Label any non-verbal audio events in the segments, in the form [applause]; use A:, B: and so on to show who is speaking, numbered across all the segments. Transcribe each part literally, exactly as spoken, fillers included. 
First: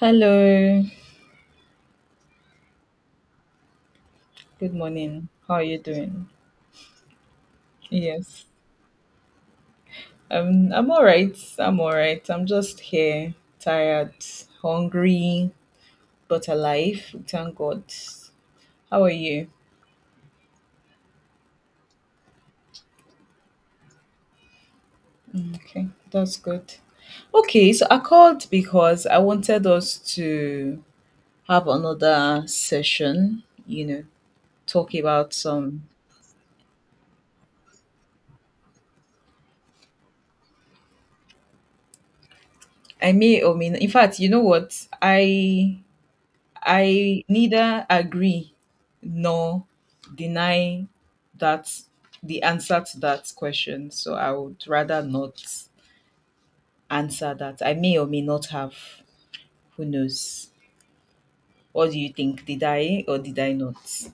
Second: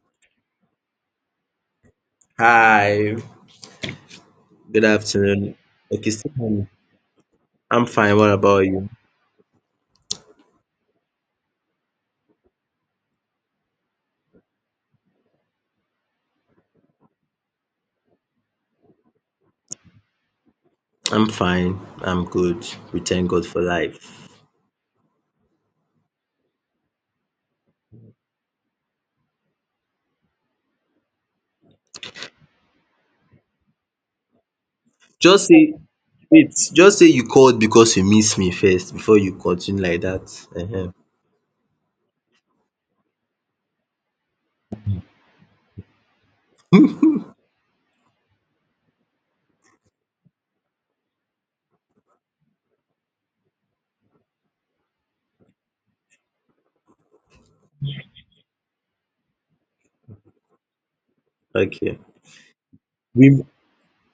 A: Hello.
B: Hi,
A: Good
B: good
A: morning. How
B: afternoon.
A: are you
B: Okay,
A: doing?
B: Stephen, I'm fine. What
A: Yes.
B: about you?
A: Um, I'm all right. I'm all right. I'm just here, tired, hungry, but alive. Thank God. How are you?
B: I'm fine. I'm good. We thank God for life.
A: Okay, that's good. Okay, so I called because I wanted us to have another session, you know, talk about
B: Just say
A: some.
B: it's just say you called because you miss me first before you continue like that.
A: I may or may not. In fact, you know what? I I neither agree nor deny that the answer to that question. So I would rather not answer that. I may or may not have. Who knows?
B: uh
A: What do
B: Okay.
A: you think? Did I or did
B: We,
A: I not?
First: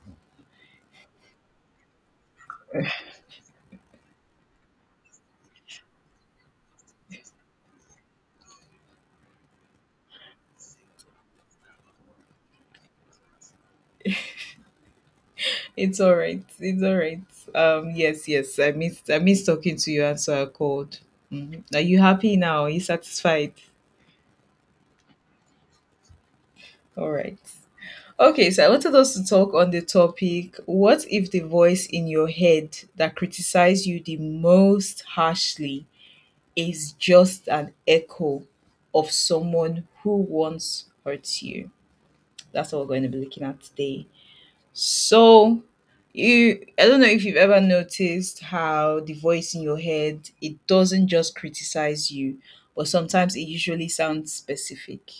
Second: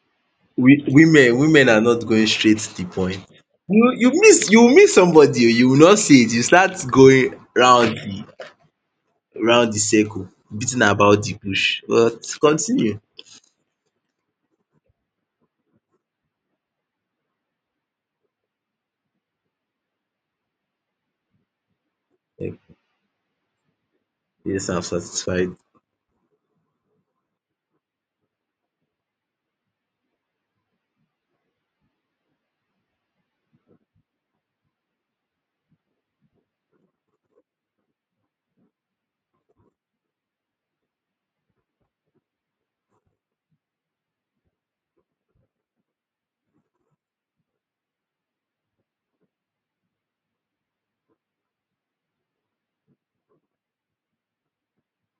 B: we women women are not going straight to the point. You you miss you miss somebody. Oh, you will not see it. You start going round the round the circle, beating about the bush. But continue.
A: It's all right. It's all right. Um, yes, yes. I missed. I missed talking to you, and so I called. Mhm. Are you happy
B: Like,
A: now? Are you satisfied?
B: Yes, I'm satisfied.
A: All right. Okay, so I wanted us to talk on the topic: what if the voice in your head that criticizes you the most harshly is just an echo of someone who once hurt you? That's what we're going to be looking at today. So, you I don't know if you've ever noticed how the voice in your head, it doesn't just criticize you, but sometimes it usually sounds specific,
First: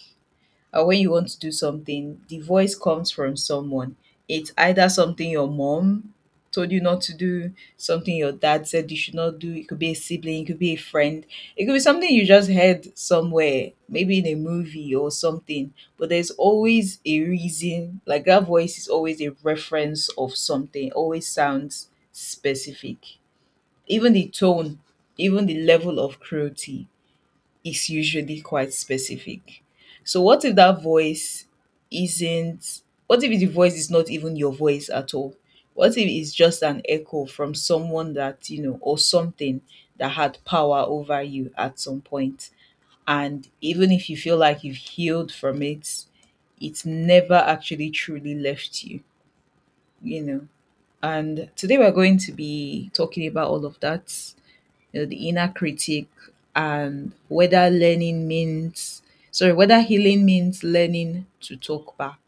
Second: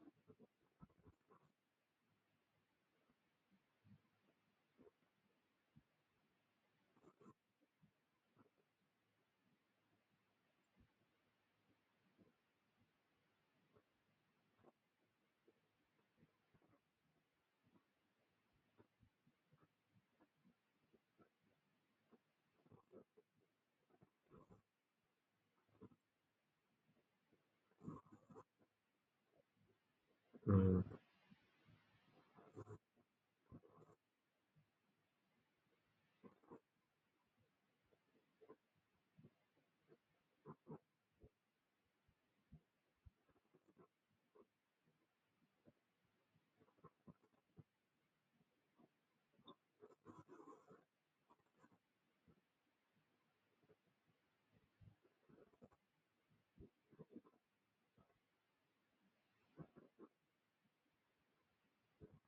A: or when you want to do something, the voice comes from someone. It's either something your mom told you not to do, something your dad said you should not do. It could be a sibling, it could be a friend, it could be something you just heard somewhere, maybe in a movie or something. But there's always a reason, like that voice is always a reference of something, always sounds specific. Even the tone, even the level of cruelty is usually quite specific. So what if that
B: Mm.
A: voice isn't, what if the voice is not even your voice at all? What if it's just an echo from someone that, you know, or something that had power over you at some point? And even if you feel like you've healed from it, it's never actually truly left you, you know. And today we're going to be talking about all of that, you know, the inner critic and whether learning means sorry, whether healing means learning to talk back.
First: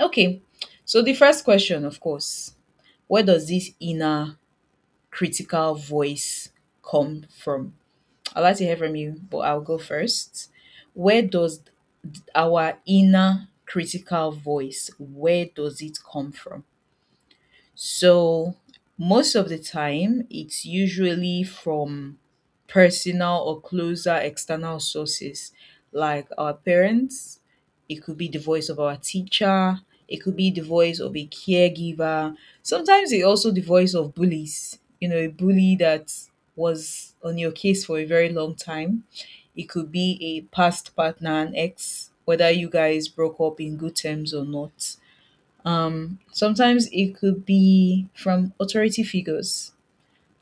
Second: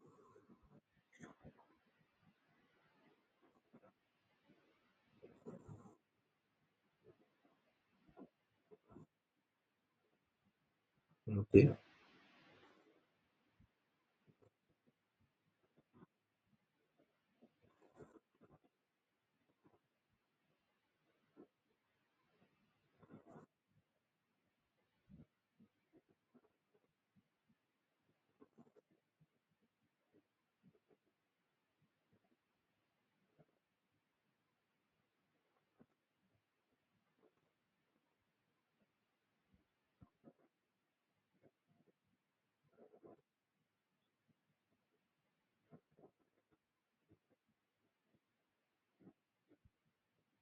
A: Okay. So the first question, of course, where does this inner critical voice come from? I'd like to hear from you, but I'll go first. Where does
B: Okay.
A: our inner critical voice, where does it come from? So most of the time, it's usually from personal or closer external sources like our parents, it could be the voice of our teacher, it could be the voice of a caregiver. Sometimes it also the voice of bullies, you know, a bully that was on your case for a very long time. It could be a past partner, an ex, whether you guys broke up in good terms or not. Sometimes it could be from authority figures,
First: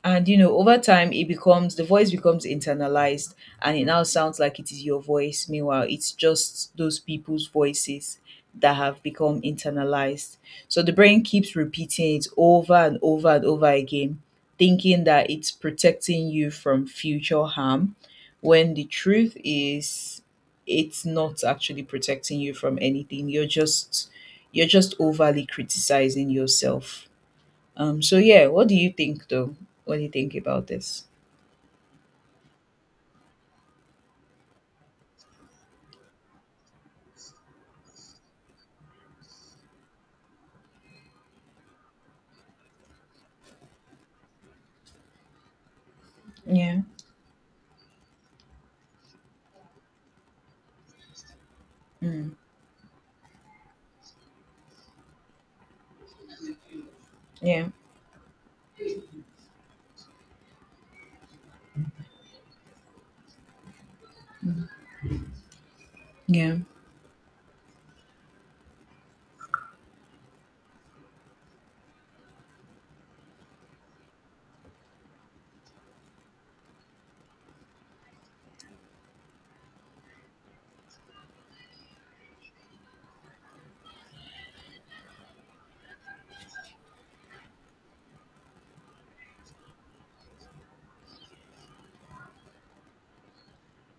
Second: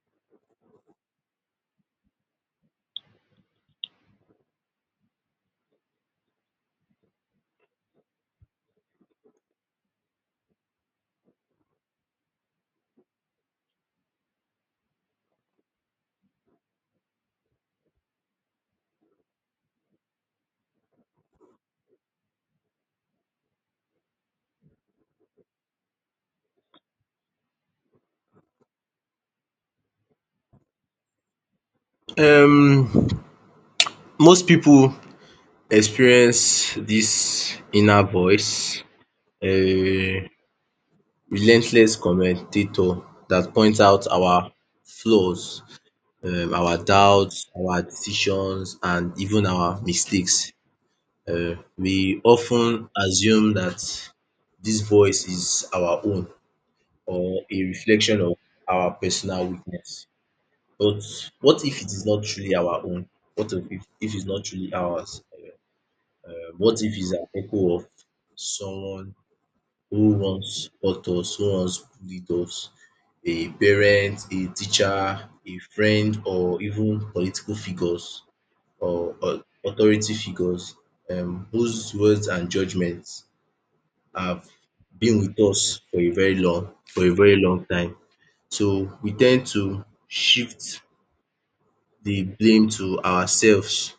A: and you know, over time it becomes, the voice becomes internalized, and it now sounds like it is your voice, meanwhile it's just those people's voices that have become internalized, so the brain keeps repeating it over and over and over again, thinking that it's protecting you from future harm, when the truth is, it's not actually protecting you from anything, you're just you're just overly criticizing yourself. Um, so yeah, what do you think though? What do you think about this?
B: Um, Most people experience this inner voice, um relentless commentator that points out our flaws, um our
A: Yeah.
B: doubts, our decisions and even our mistakes. um We
A: Mm.
B: often assume that this voice is our own or a
A: Yeah.
B: reflection of our personal weakness. But what if it is not truly our own? What if if it's not
A: Mm.
B: truly ours? um
A: Yeah.
B: what if he's an echo of someone who once hurt us, who once bullied us, a parent, a teacher, a friend or even political figures or or authority figures um whose words and judgement have been with us for a very long for a very long time. So we ten d to shift the blame to ourselves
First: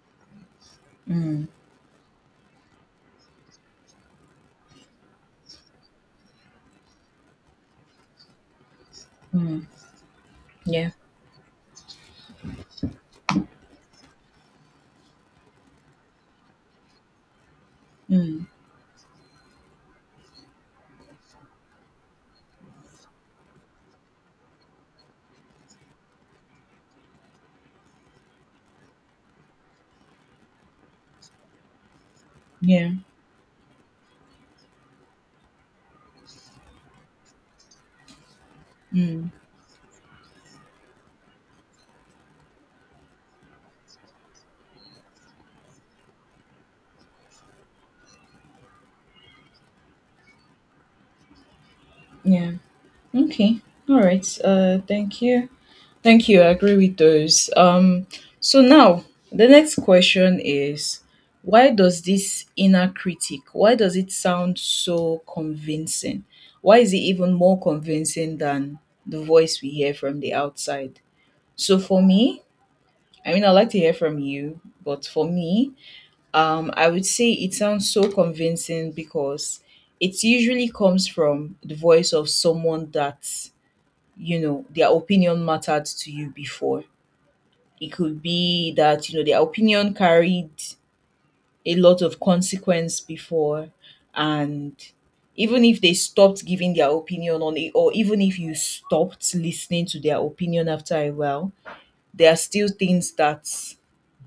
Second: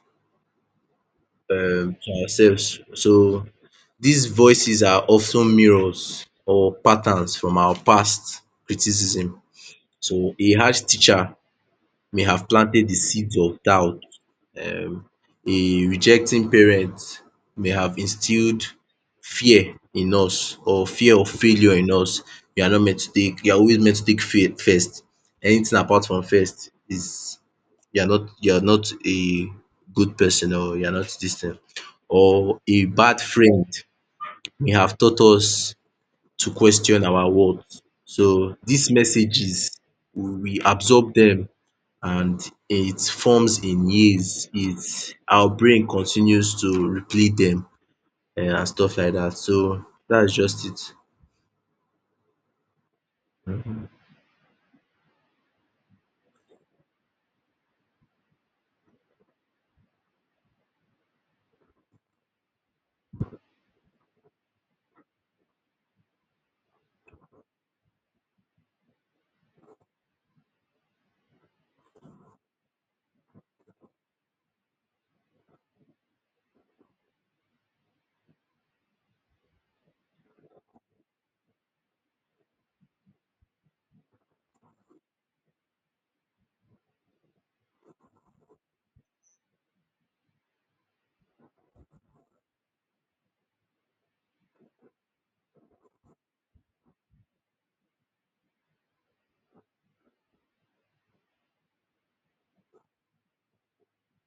A: Mm.
B: um to ourselves. So these voices are of ten mirrors or patterns from our past criticism.
A: Mm.
B: So a harsh
A: Yeah.
B: teacher may have planted the seeds of doubt. um A rejecting parent may have
A: Mm.
B: instilled fear in us, or fear of failure in us. You are not meant to take, you are always meant to take fail first. Anything apart from first is you're not you're not a good person, or you're not this thing, or a
A: Yeah.
B: bad friend may have taught us to question our worth. So these
A: Mm.
B: messages we absorb them, and it forms in years. It's our brain continues to replay them um and stuff like that. So that's just
A: Yeah. Okay. All right. Uh, thank you. Thank you. I agree with those. Um, so now the next question is, why does this inner critic, why does it sound so convincing, why is it even more convincing than the voice we hear from the outside? So for me, I mean, I'd like to hear from you, but for me, um, I would say it sounds so convincing because it usually comes from the voice of someone that, you know, their opinion mattered to you before. It could be that, you know, their opinion carried a lot of consequence before, and even if they stopped giving their opinion on it, or even if you stopped listening to their opinion after a while, there are still things that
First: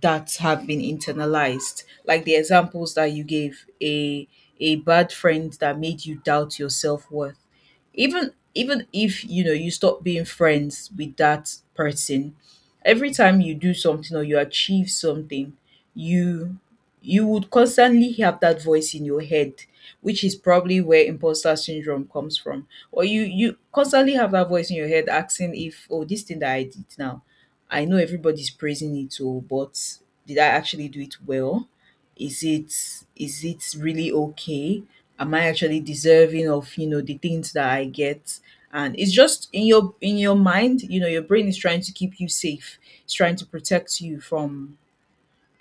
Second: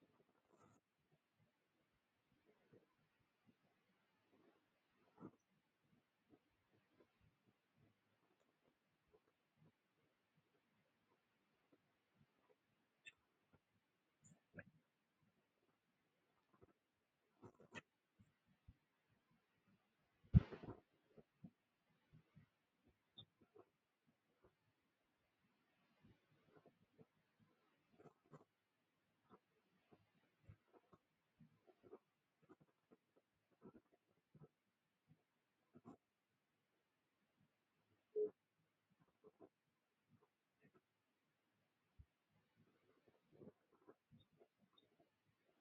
A: that have been internalized, like the examples that you gave: a a bad friend that made you doubt your self-worth, even even if you know you stop being friends with that person, every time you do something or you achieve something, you you would constantly have that voice in your head, which is probably where imposter syndrome comes from. Or you you constantly have that voice in your head asking, if oh, this thing that I did now, I know everybody's praising it too, but did I actually do it well? Is it, is it really okay? Am I actually deserving of, you know, the things that I get? And it's just in your, in your mind, you know, your brain is trying to keep you safe. It's trying to protect you from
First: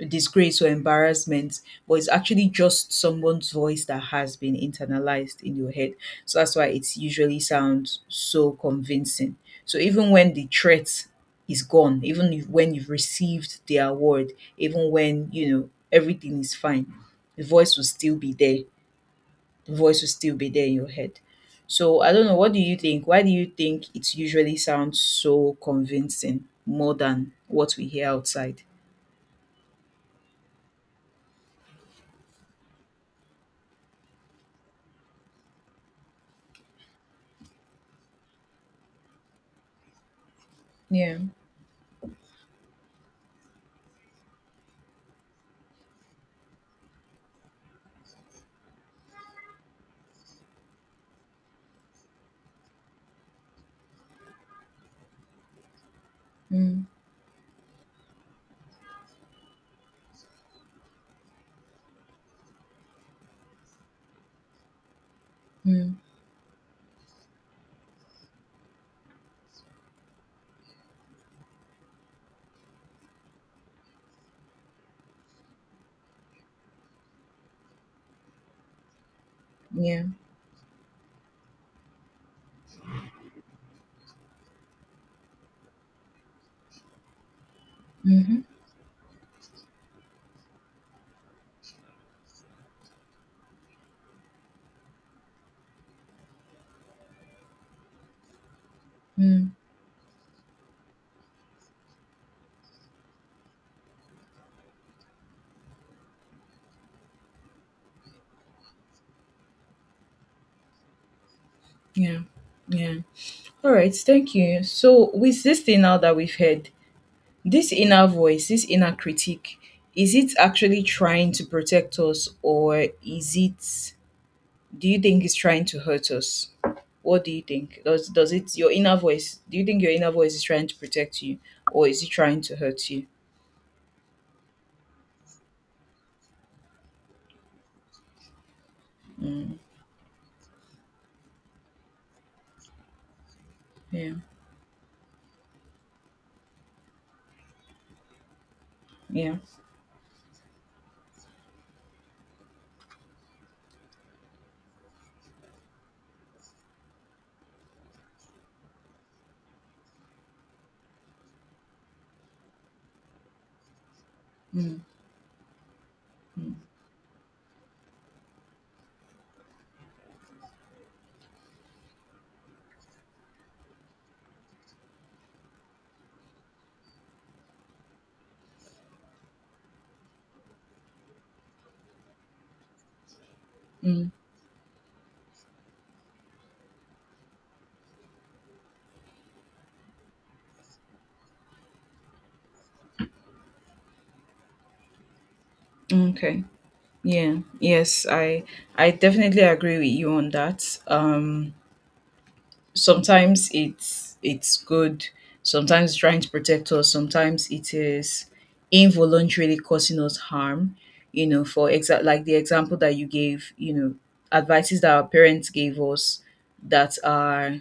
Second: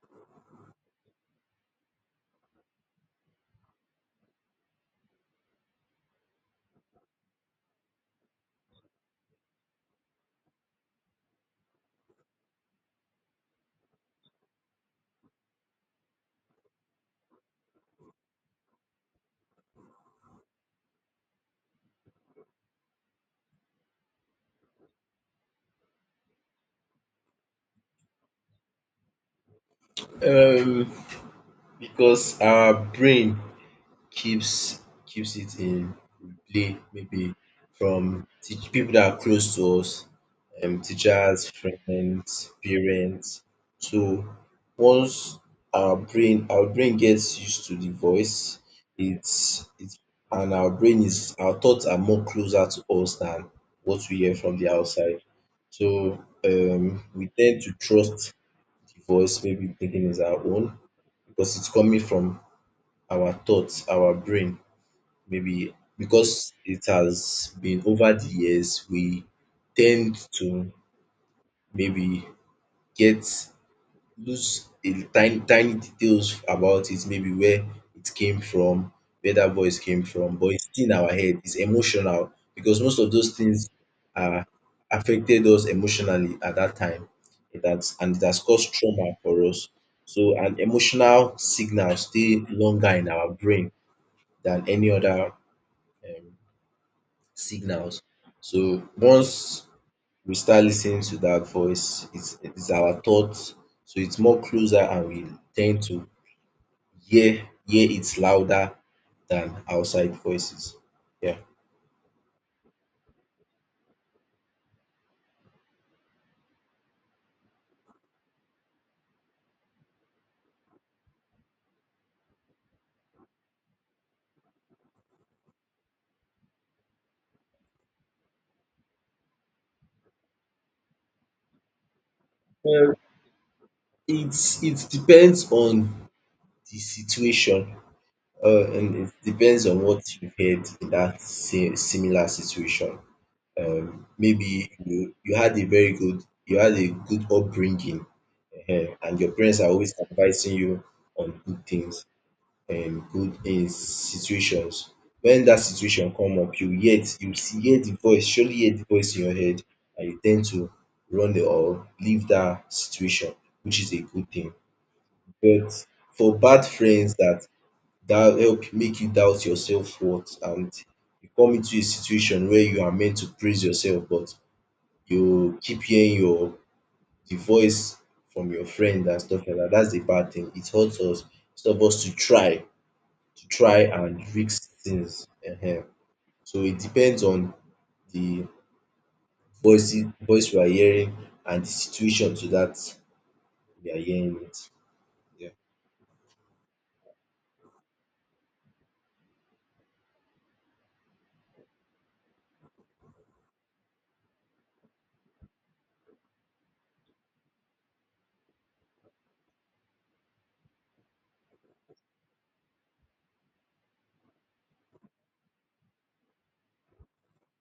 A: disgrace or embarrassment, but it's actually just someone's voice that has been internalized in your head. So that's why it usually sounds so convincing. So even when the threat is gone, even if, when you've received the award, even when you know everything is fine, the voice will still be there. The voice will still be there in your head. So I don't know. What do you think? Why do you think it usually sounds so convincing more than what we hear outside?
B: it. Um, because our brain keeps keeps it in play, maybe from teach people that are close to us, um,
A: Yeah.
B: teachers, friends, parents. So once our brain our brain gets used to the voice, it's it's and our brain is our thoughts are more closer to us than what we hear from the outside. So
A: Mm.
B: um, we tend to trust the voice, maybe thinking is our own because it's coming from our thoughts, our brain, maybe
A: Mm.
B: because it has been over the years. We tend to maybe get lose a tiny tiny details about it, maybe where it came from, where that voice came
A: Yeah.
B: from, but it's still in our head. It's emotional because most of those things are affected us emotionally at that time. It has, and it has
A: Mhm.
B: caused trauma for us. So an emotional signal stay longer in our brain than any other um, signals. So
A: Mm.
B: once we start listening to that voice, it's it's our thoughts, so it's more closer and we tend to hear hear it louder than outside voices. Yeah.
A: Yeah. Yeah. All right. Thank you. So, with this thing now that we've heard, this inner voice, this inner critique, is it actually trying to protect us, or is it? Do you think it's trying to hurt us? What do you think? Does does it your inner voice, do you think your inner voice is trying to protect you, or is it trying to hurt you?
B: It's it depends on the situation, uh and it
A: Mm.
B: depends on what you've heard in that same similar situation. Um
A: Yeah.
B: maybe you you had a very good you had a good upbringing um and your
A: Yeah.
B: parents are always advising you on good things, um good um situations. When that situation come up, you hear you see, hear the voice, surely hear the voice in your head, and you tend to run the, or leave that situation, which is a good thing.
A: Mm.
B: But for
A: Mm.
B: bad friends that that help make you doubt your self worth, and you come into a situation where you are meant to praise yourself but you keep hearing your the voice from your friend and stuff like that. That's the bad thing. It hurts us. It's helps us to try, to try
A: Mm.
B: and fix things. Ehen. So it depends on the voice voice we are hearing and the situation to that we are hearing it. Yeah.
A: Okay. Yeah, yes, I I definitely agree with you on that. Um sometimes it's it's good, sometimes it's trying to protect us, sometimes it is involuntarily causing us harm, you know, for exact, like the example that you gave, you know, advices that our parents gave us that are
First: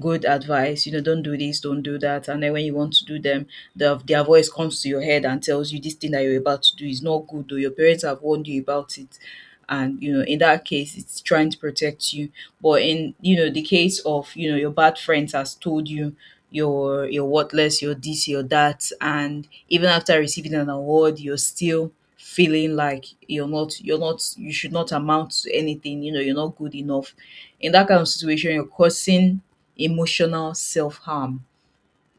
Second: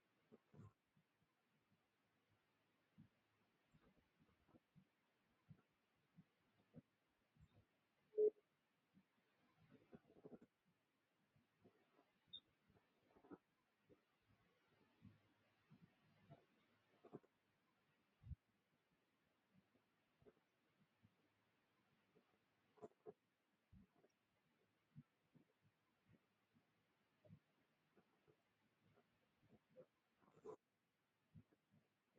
A: good advice, you know, don't do this, don't do that, and then when you want to do them, the, their voice comes to your head and tells you this thing that you're about to do is not good, or your parents have warned you about it, and you know, in that case it's trying to protect you. But in, you know, the case of, you know, your bad friends has told you you're you're worthless, you're this, you're that, and even after receiving an award, you're still feeling like you're not you're not, you should not amount to anything. You know, you're not good enough. In that kind of situation, you're causing emotional self harm,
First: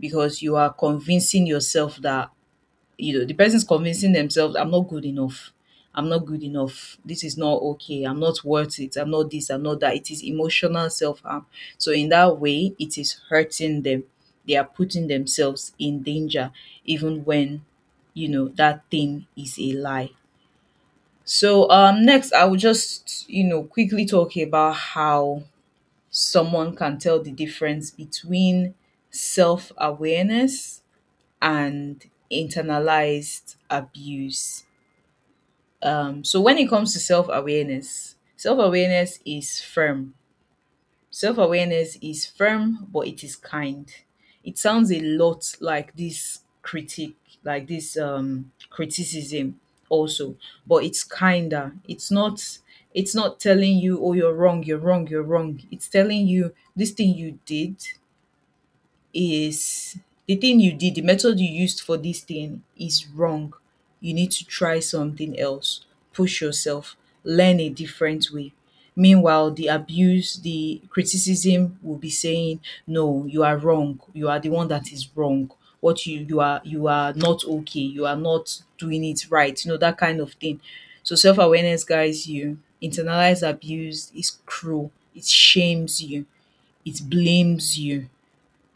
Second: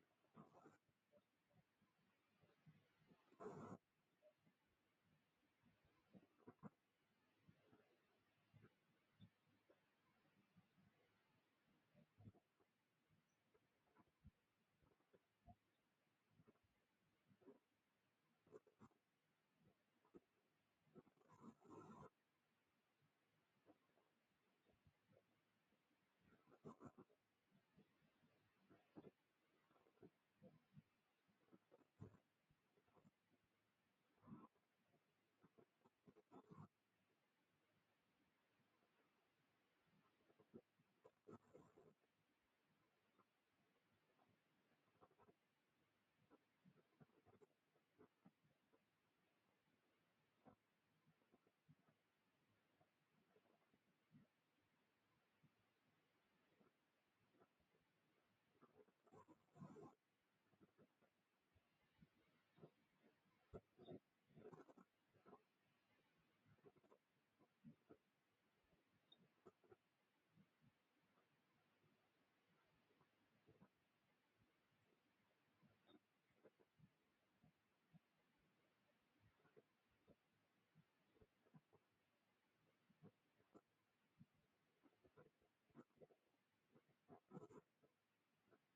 A: because you are convincing yourself that, you know, the person's convincing themselves, I'm not good enough. I'm not good enough. This is not okay. I'm not worth it. I'm not this. I'm not that. It is emotional self harm. So, in that way, it is hurting them. They are putting themselves in danger, even when, you know, that thing is a lie. So, um, next, I will just, you know, quickly talk about how someone can tell the difference between self awareness and internalized abuse. Um, so when it comes to self awareness, self awareness is firm. Self awareness is firm, but it is kind. It sounds a lot like this critique, like this um, criticism also, but it's kinder. It's not. It's not telling you, oh, you're wrong, you're wrong, you're wrong. It's telling you this thing you did is, the thing you did, the method you used for this thing is wrong. You need to try something else, push yourself, learn a different way. Meanwhile, the abuse, the criticism will be saying, no, you are wrong. You are the one that is wrong. What you, you are you are not okay. You are not doing it right. You know, that kind of thing. So self-awareness guys you. Internalized abuse is cruel. It shames you. It blames you.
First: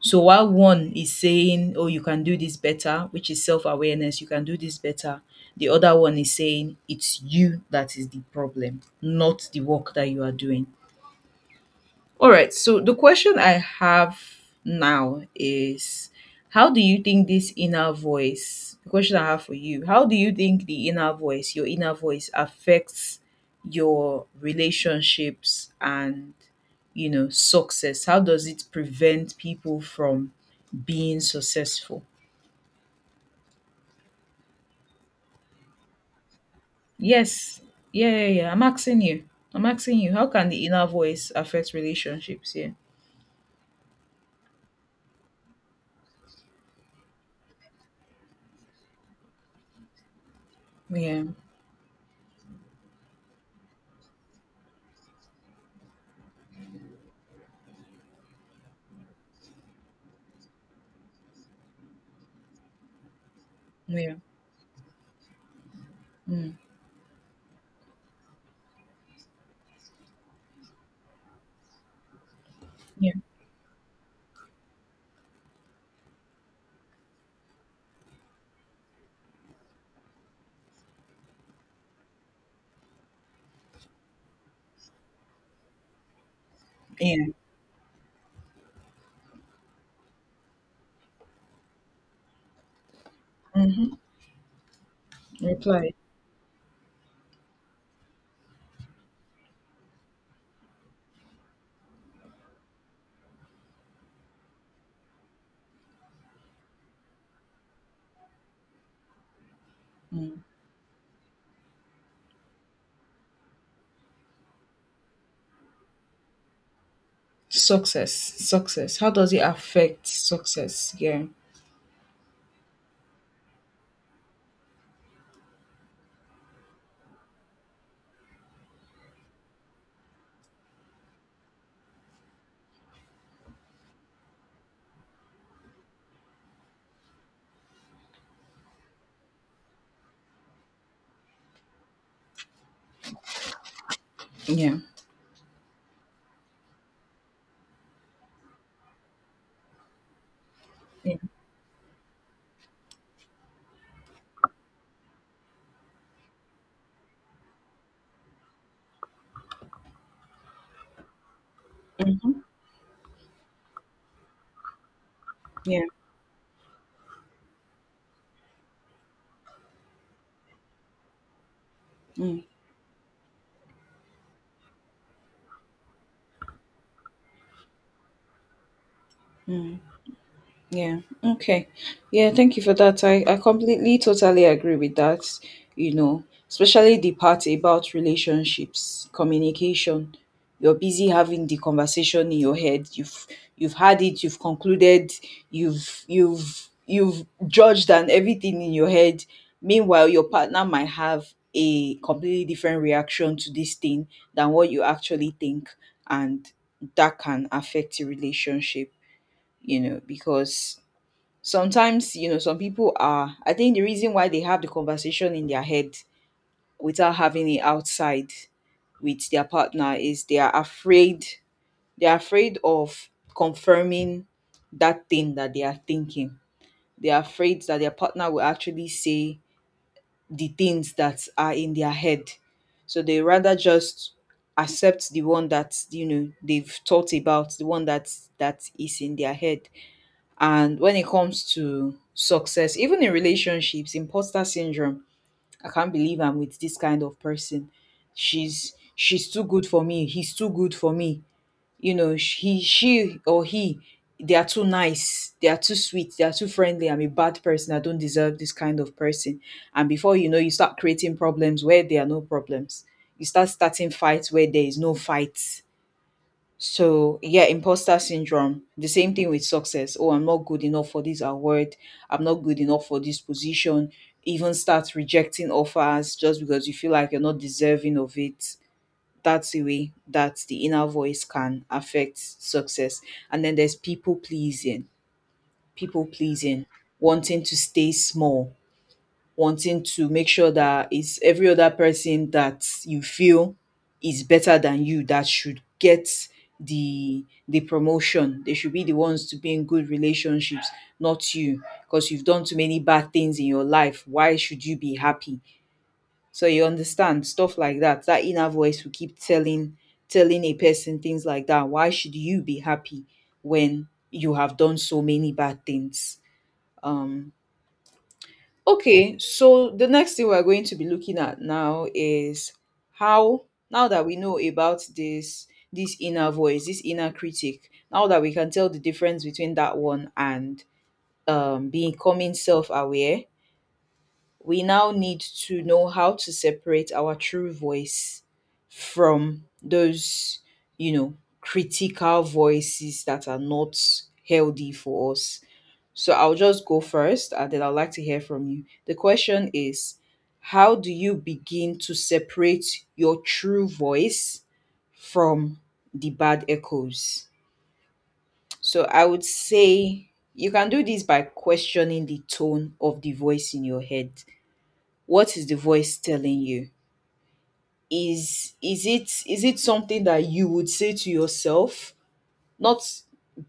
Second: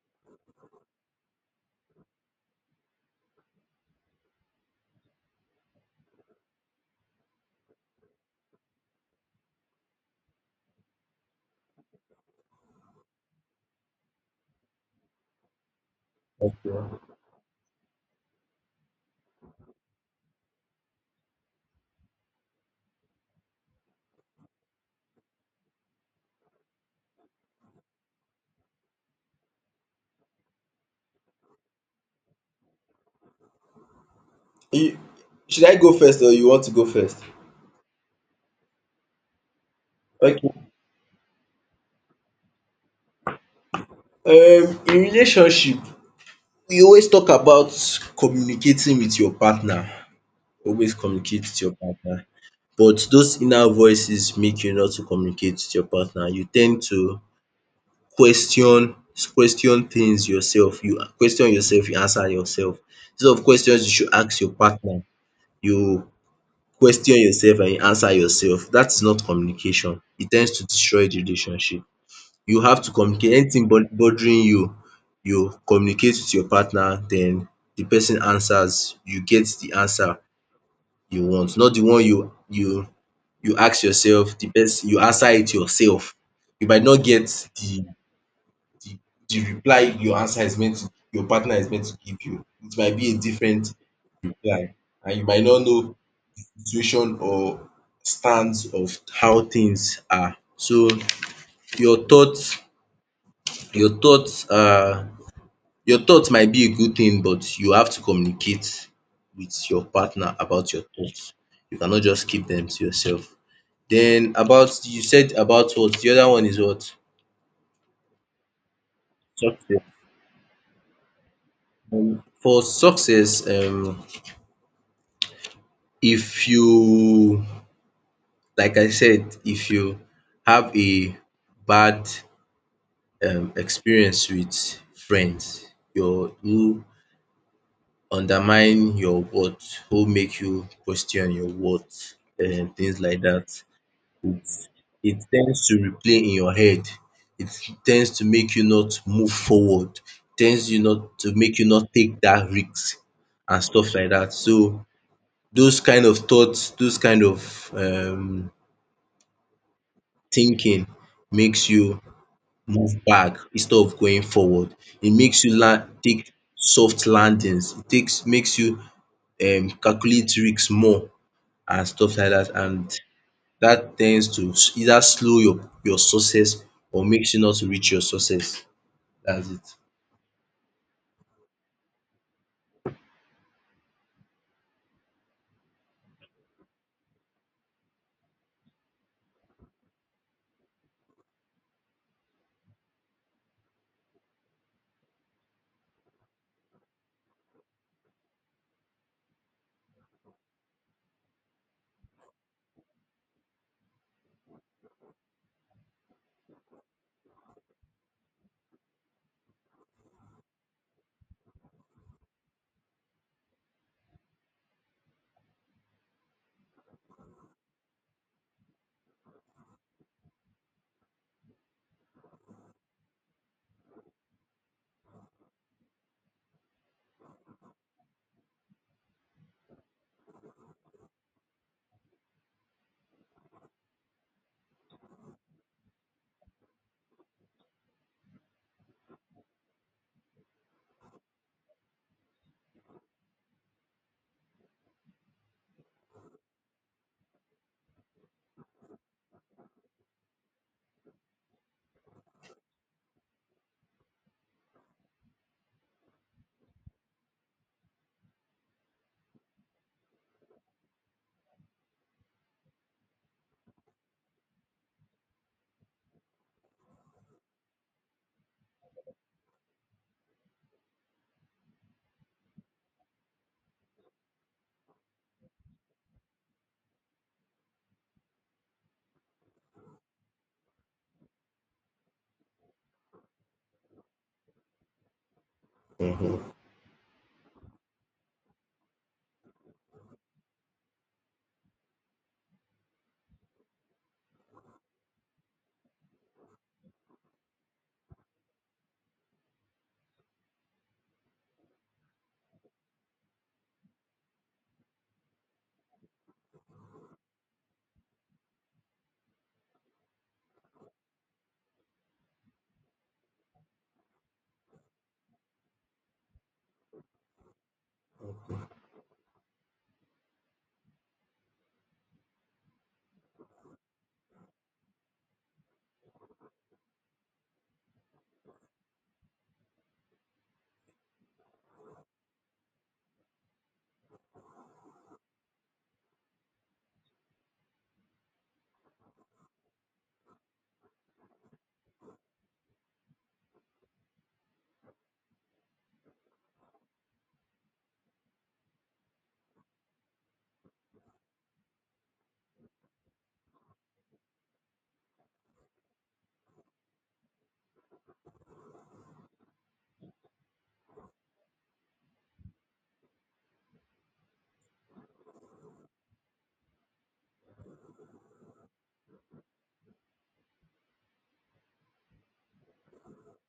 A: So while one is saying, oh, you can do this better, which is self awareness, you can do this better, the other one is saying, it's you that is the problem, not the work that you are doing. All right. So the question I have now is, how
B: Okay.
A: do you think this inner voice, the question I have for you, how do you think the inner voice, your inner voice affects your relationships and, you know, success? How does it prevent people from being successful?
B: You- Should I go first or you want to go first?
A: Yes. Yeah, yeah, yeah. I'm asking you. I'm asking you, how can
B: Okay.
A: the inner voice affect relationships? Yeah.
B: Um, in relationship, we always talk about communicating with your partner. Always
A: Yeah.
B: communicate with your partner. But those inner voices make you not to communicate with your partner. You tend to question question things yourself. You question yourself, you answer yourself. Instead of questions you
A: Yeah.
B: should ask your partner, you
A: Mm.
B: question yourself and you answer yourself. That is not communication. It tends to destroy the relationship. You have to
A: Yeah.
B: communicate. Anything bod bothering you, you communicate with your partner, then the person answers. You get the answer you want, not the one you you you ask yourself the best you answer it yourself. You might not
A: Yeah.
B: get the the the reply your answer is meant to your partner is meant to give you. It might be a different
A: Mhm.
B: reply and you might not
A: Reply.
B: know the situation or stance of how things are. So your thoughts your thoughts uh, your thoughts might be a good thing but you have to communicate with your partner
A: Mm.
B: about your thoughts. You cannot just keep them to yourself. Then about you said about what? The other one is what?
A: Success. Success. How does it
B: Success.
A: affect success? Yeah.
B: Um, for success, um, if you, like I said, if you have a bad um, experience with friends, your you undermine your worth, who make you question your worth, and things like that.
A: Yeah.
B: It tends to replay in your head. It tends to make you not move forward. Tends you
A: Yeah.
B: not to make you not take that risk and stuff like that. So those kind of thoughts, those kind of um thinking makes you move back instead of going forward. It makes you
A: Yeah.
B: land take soft landings. It takes makes you um calculate risks more and stuff like
A: Mm,
B: that, and that tends to either slow your your success or makes you not reach your success. That's it.
A: mm. Yeah. Okay. Yeah. Thank you for that. I, I completely, totally agree with that. You know, especially the part about relationships, communication. You're busy having the conversation in your head. You've you've had it. You've concluded. You've you've you've judged and everything in your head. Meanwhile, your partner might have a completely different reaction to this thing than what you actually think, and that can affect the relationship. You know, because sometimes you know some people are I think the reason why they have the conversation in their head without having it outside with their partner is they are afraid they are afraid of confirming that thing that they are thinking they are afraid that their partner will actually say the things that are in their head so they rather just accept the one that you know they've thought about the one that that is in their head and when it comes to success, even in relationships, imposter syndrome. I can't believe I'm with this kind of person. She's she's too good for me. He's too good for me. You know, sh- he she or he they are too nice. They are too sweet. They are too friendly. I'm a bad person. I don't deserve this kind of person. And before you know, you start creating problems where there are no problems. You start starting fights where there is no fight so yeah, imposter syndrome. The same thing with success. Oh, I'm not good enough for this award. I'm not good enough for this position. Even start rejecting offers just because you feel like you're not deserving of it. That's the way that the inner voice can affect success. And then there's people pleasing, people pleasing, wanting to stay small, wanting to make sure that it's every other person that you feel is better than you that should get the the promotion. They should be the ones to be in good relationships, not you, because you've done too many bad things in your life. Why should you be happy? So you understand stuff like that. That inner voice will keep telling telling a person things like that. Why should you be happy when you have done so many bad things? Um, Okay, so the next thing we're going to be looking at now is how, now that we know about this this inner voice, this inner critic, now that we can tell the difference between that one and um, becoming self-aware, we now need to know how to separate our true voice from those, you know, critical voices that are not healthy for us. So I'll just go first and then I'd like to hear from you. The question is, how do you begin to separate your true voice from the bad echoes? So I would say you can do this by questioning the tone of the voice in your head. What is the voice telling you? Is is it is it something that you would say to yourself, not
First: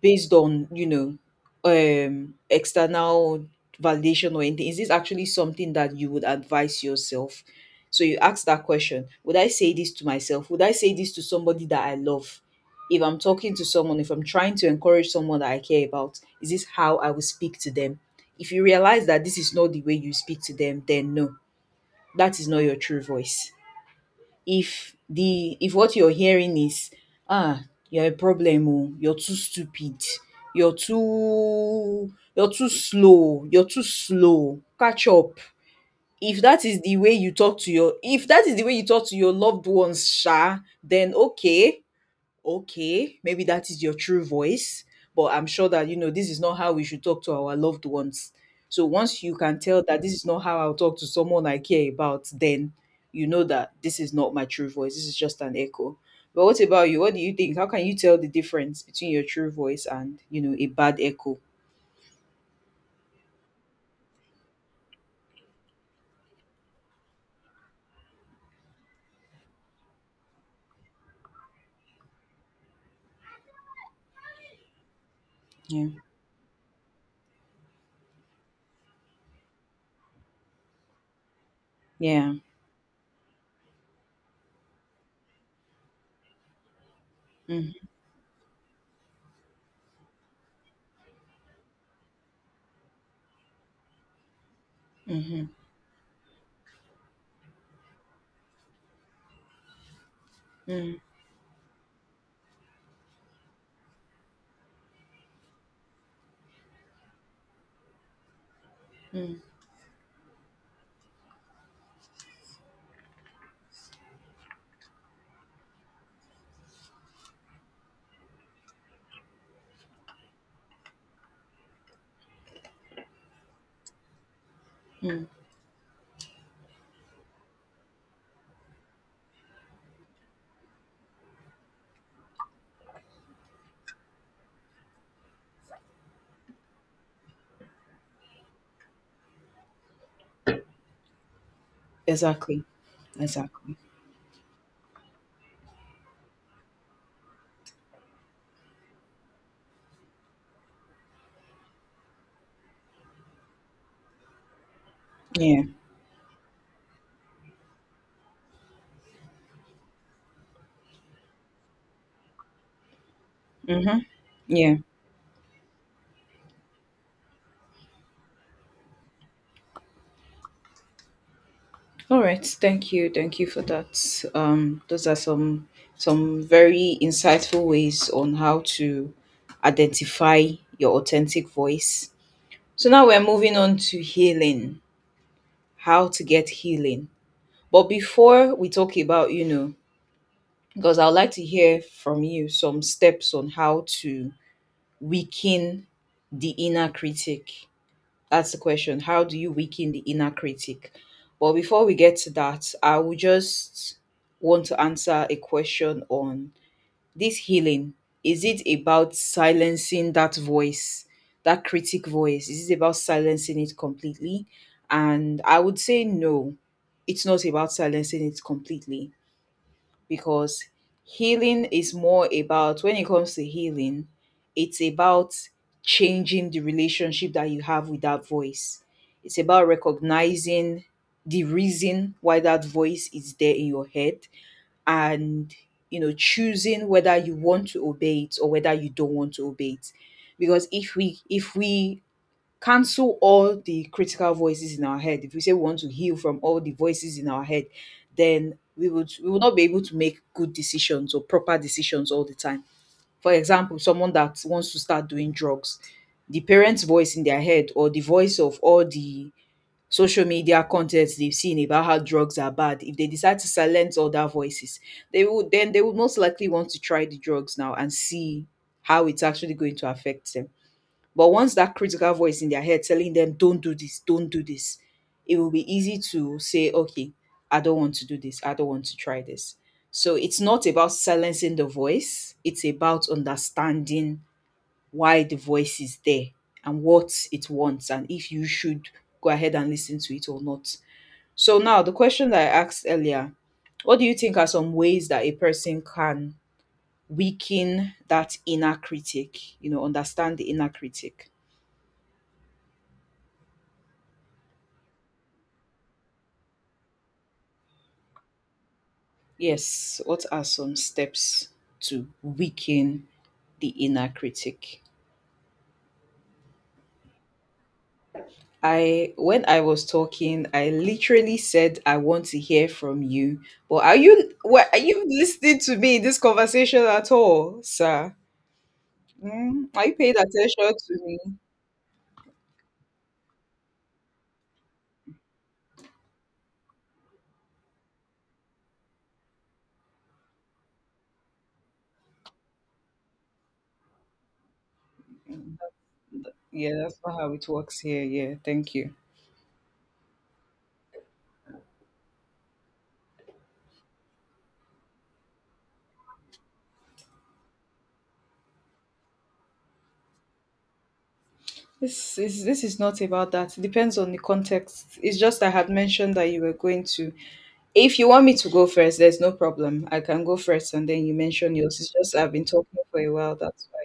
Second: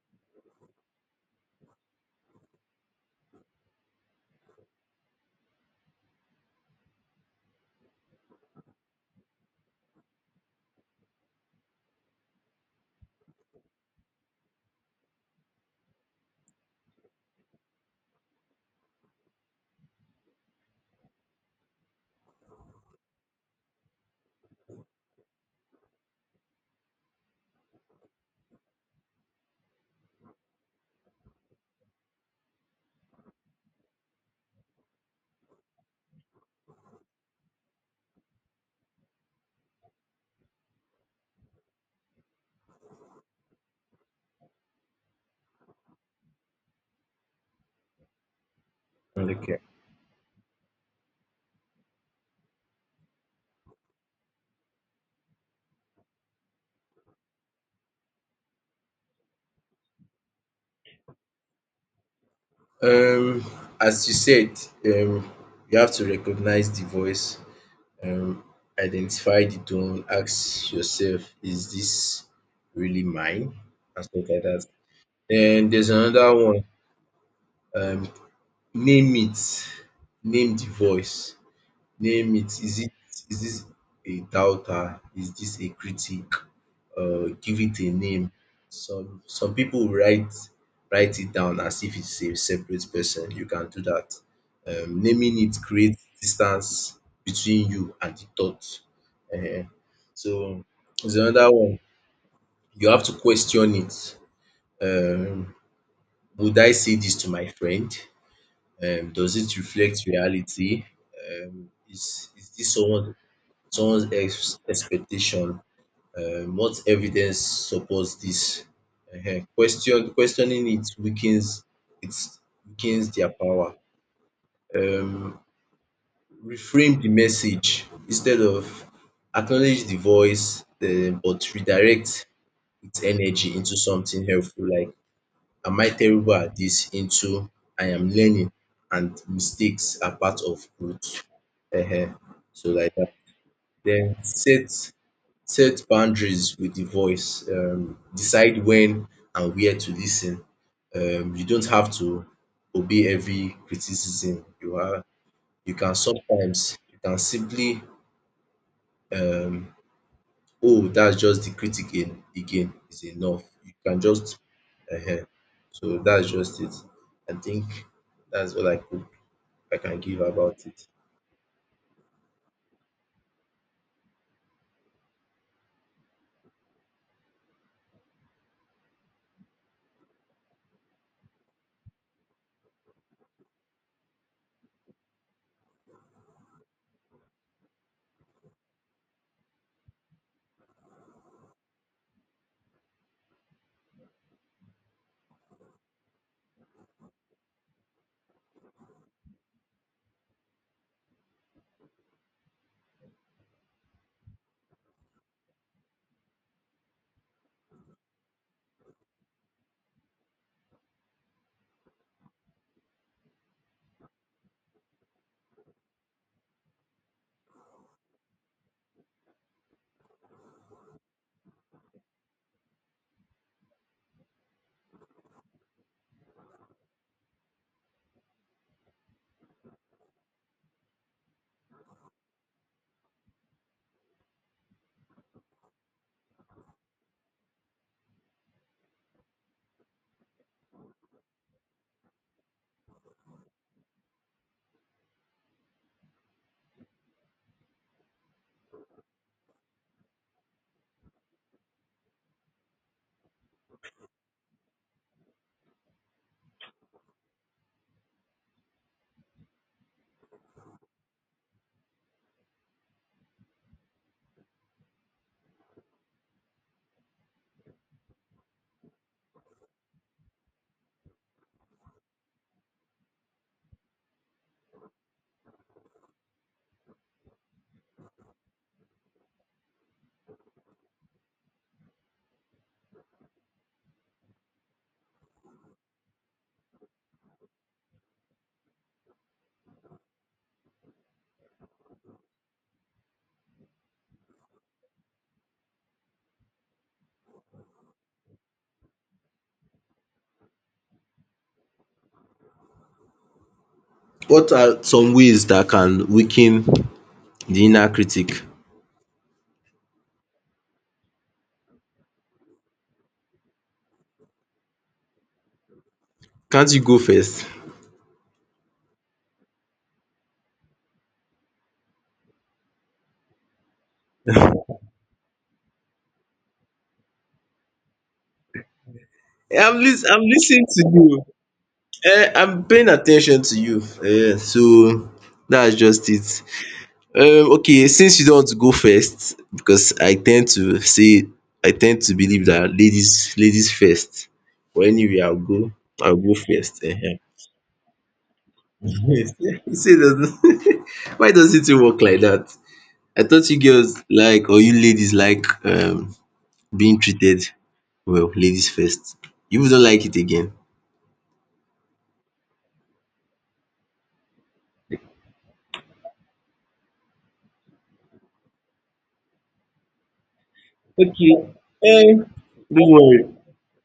A: based on you know um external validation or anything? Is this actually something that you would advise yourself? So you ask that question, would I say this to myself? Would I say this to somebody that I love? If I'm talking to someone, if I'm trying to encourage someone that I care about, is this how I will speak to them? If you realize that this is not the way you speak to them, then no, that is not your true voice. If the if what you're hearing is ah, you're a problem, oh, you're too stupid, you're too you're too slow, you're too slow, catch up. If that is the way you talk to your, if that is the way you talk to your loved ones sha, then okay, okay, maybe that is your true voice, but I'm sure that, you know, this is not how we should talk to our loved ones. So once you can
B: Okay.
A: tell that this is not how I'll talk to someone I care about, then you know that this is not my true voice. This is just an echo. But what about you? What do you think? How can you tell the difference between your true voice and, you know, a bad echo?
B: Um, as you said, um, you have to recognize the voice, um, identify the tone, ask yourself, is this really mine? And stuff like that. Then
A: Yeah.
B: there's another one, um, name it, name the voice.
A: Yeah.
B: Name it. Is it is this a doubter? Is this a critic? Uh, give
A: Mm,
B: it a name. Some some people write write it down as if it's a separate person. You can do that. Um, naming
A: mhm,
B: it creates distance between you and the thought. Eh, so
A: mm,
B: there's another one. You have to question it. Um, would I say this to my friend? Um, does
A: mm,
B: it reflect reality? Um, is is this someone someone's ex expectation, um what evidence supports this? Um question questioning it weakens its weakens their power.
A: mm.
B: um Reframe the message, instead of acknowledge the voice, um but redirect its energy into something helpful, like am I terrible at this, into I am learning and mistakes are part of growth, um
A: Exactly.
B: so like dat.
A: Exactly.
B: Den set Set boundaries with the voice. Um, decide when and where to listen. Um, you don't have to obey every criticism. You are
A: Yeah.
B: you can sometimes you can simply, um oh that's just the critic again again is enough. You
A: Mm-hmm.
B: can just
A: Yeah.
B: um so that's just it. I think that's all I could I can give about it.
A: All right, thank you, thank you for that. Um, those are some some very insightful ways on how to identify your authentic voice. So now we're moving on to healing, how to get healing. But before we talk about, you know, because I would like to hear from you some steps on how to weaken the inner critic. That's the question. How do you weaken the inner critic? But before we get to that, I would just want to answer a question on this healing. Is it about silencing that voice, that critic voice? Is it about silencing it completely? And I would say no, it's not about silencing it completely because healing is more about, when it comes to healing, it's about changing the relationship that you have with that voice. It's about recognizing the reason why that voice is there in your head, and you know, choosing whether you want to obey it or whether you don't want to obey it. Because if we if we cancel all the critical voices in our head, if we say we want to heal from all the voices in our head, then we would we would not be able to make good decisions or proper decisions all the time. For example, someone that wants to start doing drugs, the parents voice in their head or the voice of all the social media content they've seen about how drugs are bad, if they decide to silence all their voices, they would then they would most likely want to try the drugs now and see how it's actually going to affect them. But once that critical voice in their head telling them, don't do this, don't do this, it will be easy to say, okay, I don't want to do this, I don't want to try this. So it's not about silencing the voice, it's about understanding why the voice is there and what it wants, and if you should go ahead and listen to it or not. So now the question that I asked earlier, what do you think are some ways that a person can weaken that inner critic, you know, understand the inner critic?
B: What are some ways that can weaken the inner critic?
A: Yes, what are some steps to weaken the inner critic?
B: Can't you go first?
A: I, when I was talking, I literally said I want to hear from you. But are you, what are you listening to me in this conversation at all, sir? Mm,
B: I'm
A: are you
B: lis
A: paying
B: I'm listening
A: attention
B: to
A: to
B: you.
A: me?
B: um I'm paying attention to you. um So that's just it. um Okay, since you don't want to go first, because I tend to say I tend to believe that ladies ladies first, but anyway I'll go I'll go first
A: Yeah, that's
B: um.
A: not
B: [laughs]
A: how it works here. Yeah, thank you.
B: You see e doesn't. [laughs] Why does it work like that? I thought you girls like or you ladies like um being treated well, ladies first. You don't like it again.
A: This is this is not about that. It depends on the context. It's just I had mentioned that you were going to, if you want me to go first, there's no problem. I can go first and then you
B: Okay.
A: mention yours. It's just
B: Eh,
A: I've been talking
B: don't
A: for a
B: worry.
A: while, that's why.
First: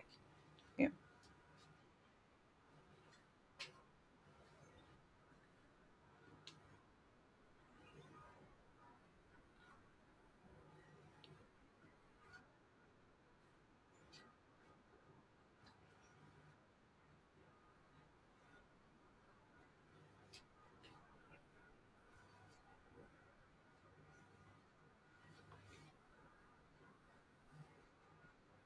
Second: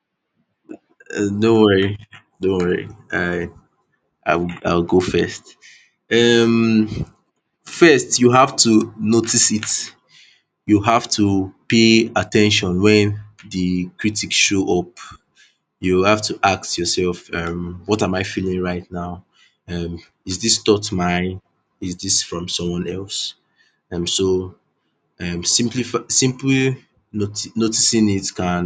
B: Uh, don't worry. Don't worry. I I'll I'll go first. Um First you have to notice it. You have to pay attention when the critics show up. You have to ask yourself, um, what am I feeling right now? Um, is this thought mine? Is this from someone else? Um, so um simply, simply noti- noticing it can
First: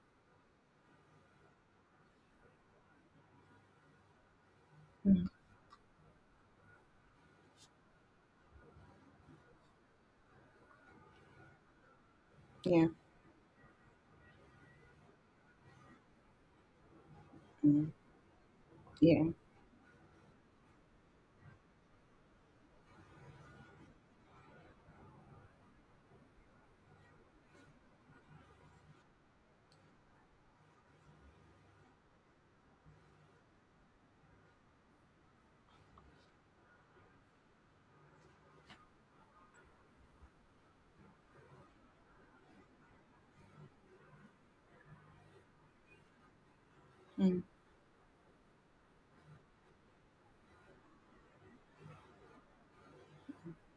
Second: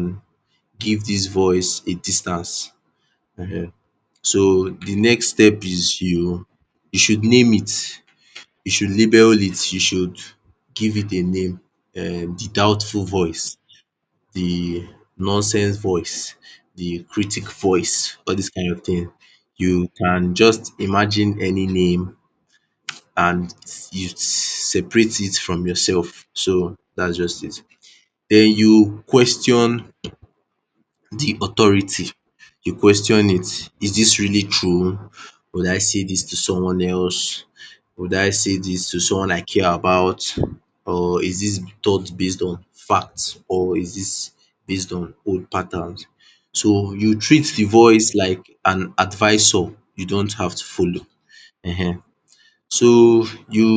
B: give this voice a distance, um so the
A: Yeah.
B: next
A: Mm.
B: step is you you should name it, you should label it, you should give it a name, um the
A: Yeah.
B: doubtful voice, the nonsense voice, the critic
A: Mm.
B: voice, all this kind of thing.
A: Yeah.
B: You can just imagine any name and you separate it from yourself. So that's just it. Then you question the authority. You question it. Is this really true? Would I say this to someone else? Would I say this to someone I care about? Or is this thought based on facts? Or is this based on old patterns? So you
A: Mm.
B: treat the voice like an advisor you don't have to follow. Um So you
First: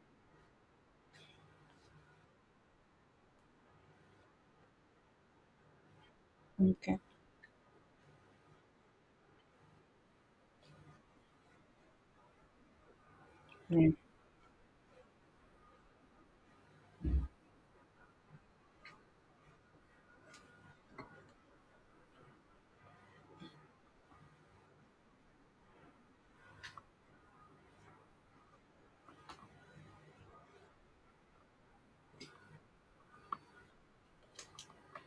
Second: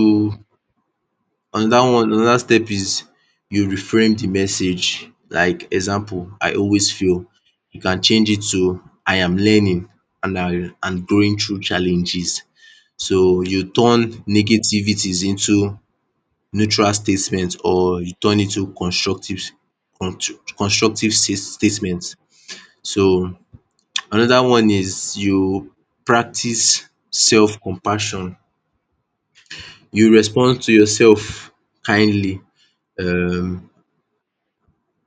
B: Another one, another step is you reframe the message. Like example, I always
A: Okay.
B: fail. You can change it to I am learning and I and growing through challenges. So you
A: Yeah.
B: turn negativities into neutral statements, or you turn it to constructive contr constructive sta statement. So another one is you practice self compassion. You respond to yourself kindly. Um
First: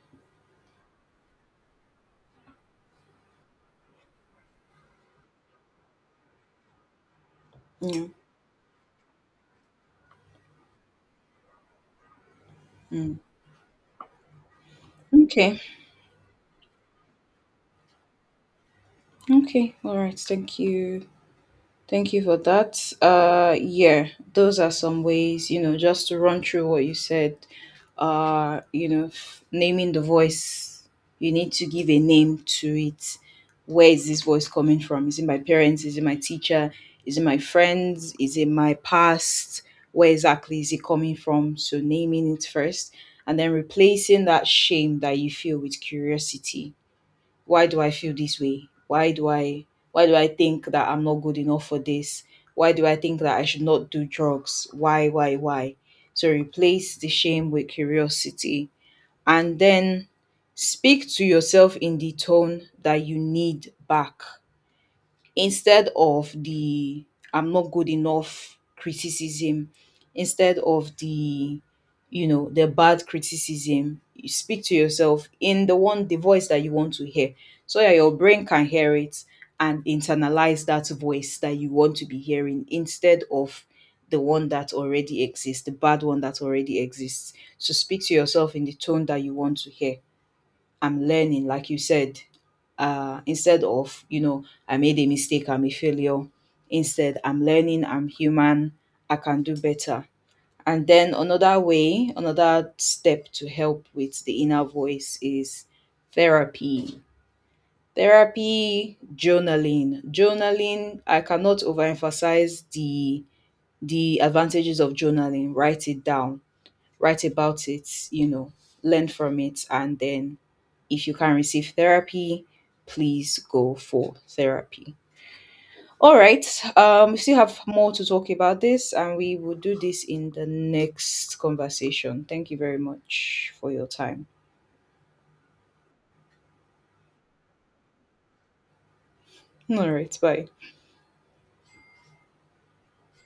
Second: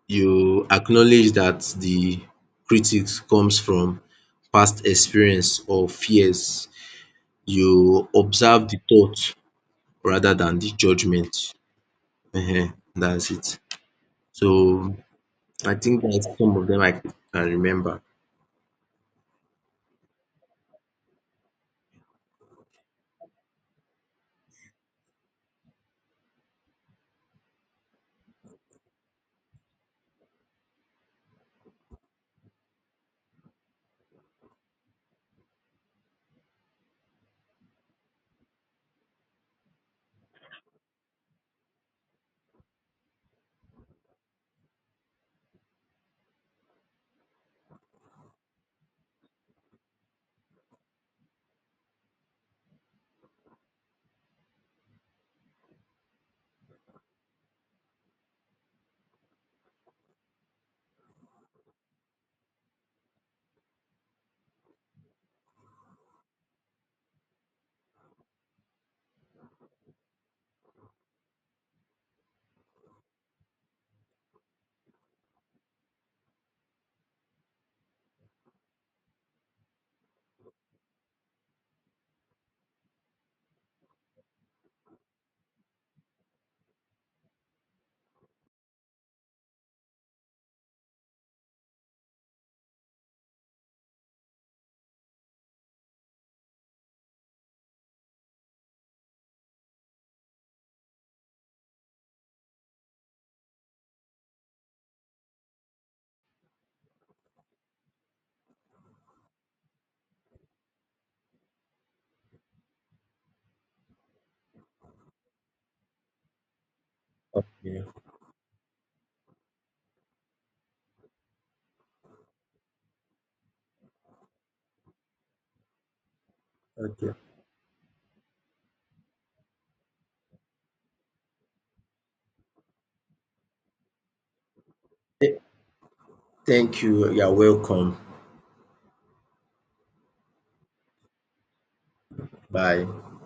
B: you acknowledge that the critics comes from past experience or fears.
A: Yeah.
B: You observe the thought rather than the judgment. Ehen,
A: Mm.
B: that's it. So
A: Okay.
B: I think that's some of them I can remember.
A: Okay. All right. Thank you. Thank you for that. Uh, yeah, those are some ways, you know, just to run through what you said. Uh, you know, f- naming the voice, you need to give a name to it. Where is this voice coming from? Is it my parents? Is it my teacher? Is it my friends? Is it my past? Where exactly is it coming from? So naming it first, and then replacing that shame that you feel with curiosity. Why do I feel this way? Why do i why do I think that I'm not good enough for this? Why do I think that I should not do drugs? Why, why, why? So replace the shame with curiosity, and then speak to yourself in the tone that you need back, instead of the I'm not good enough criticism, instead of the, you know, the bad criticism, you speak to yourself in the one, the voice that you want to hear. So that your brain can hear it and internalize that voice that you want to be hearing instead of the one that already exists, the bad one that already exists. So speak to yourself in the tone that you want to hear. I'm learning, like you said, uh, instead of, you know, I made a mistake, I'm a failure. Instead, I'm learning, I'm human, I can do better. And then another way, another step to help with the inner voice is therapy. Therapy, journaling. Journaling, I cannot overemphasize the the advantages of journaling. Write it down, write about
B: Okay,
A: it, you know, learn from it, and then if you can receive therapy, please go for therapy. All right, um,
B: okay.
A: we still have more to talk about this, and we will do this in the next conversation. Thank you very much for your time.
B: Th- Thank you. You're welcome.
A: All right, bye.
B: Bye.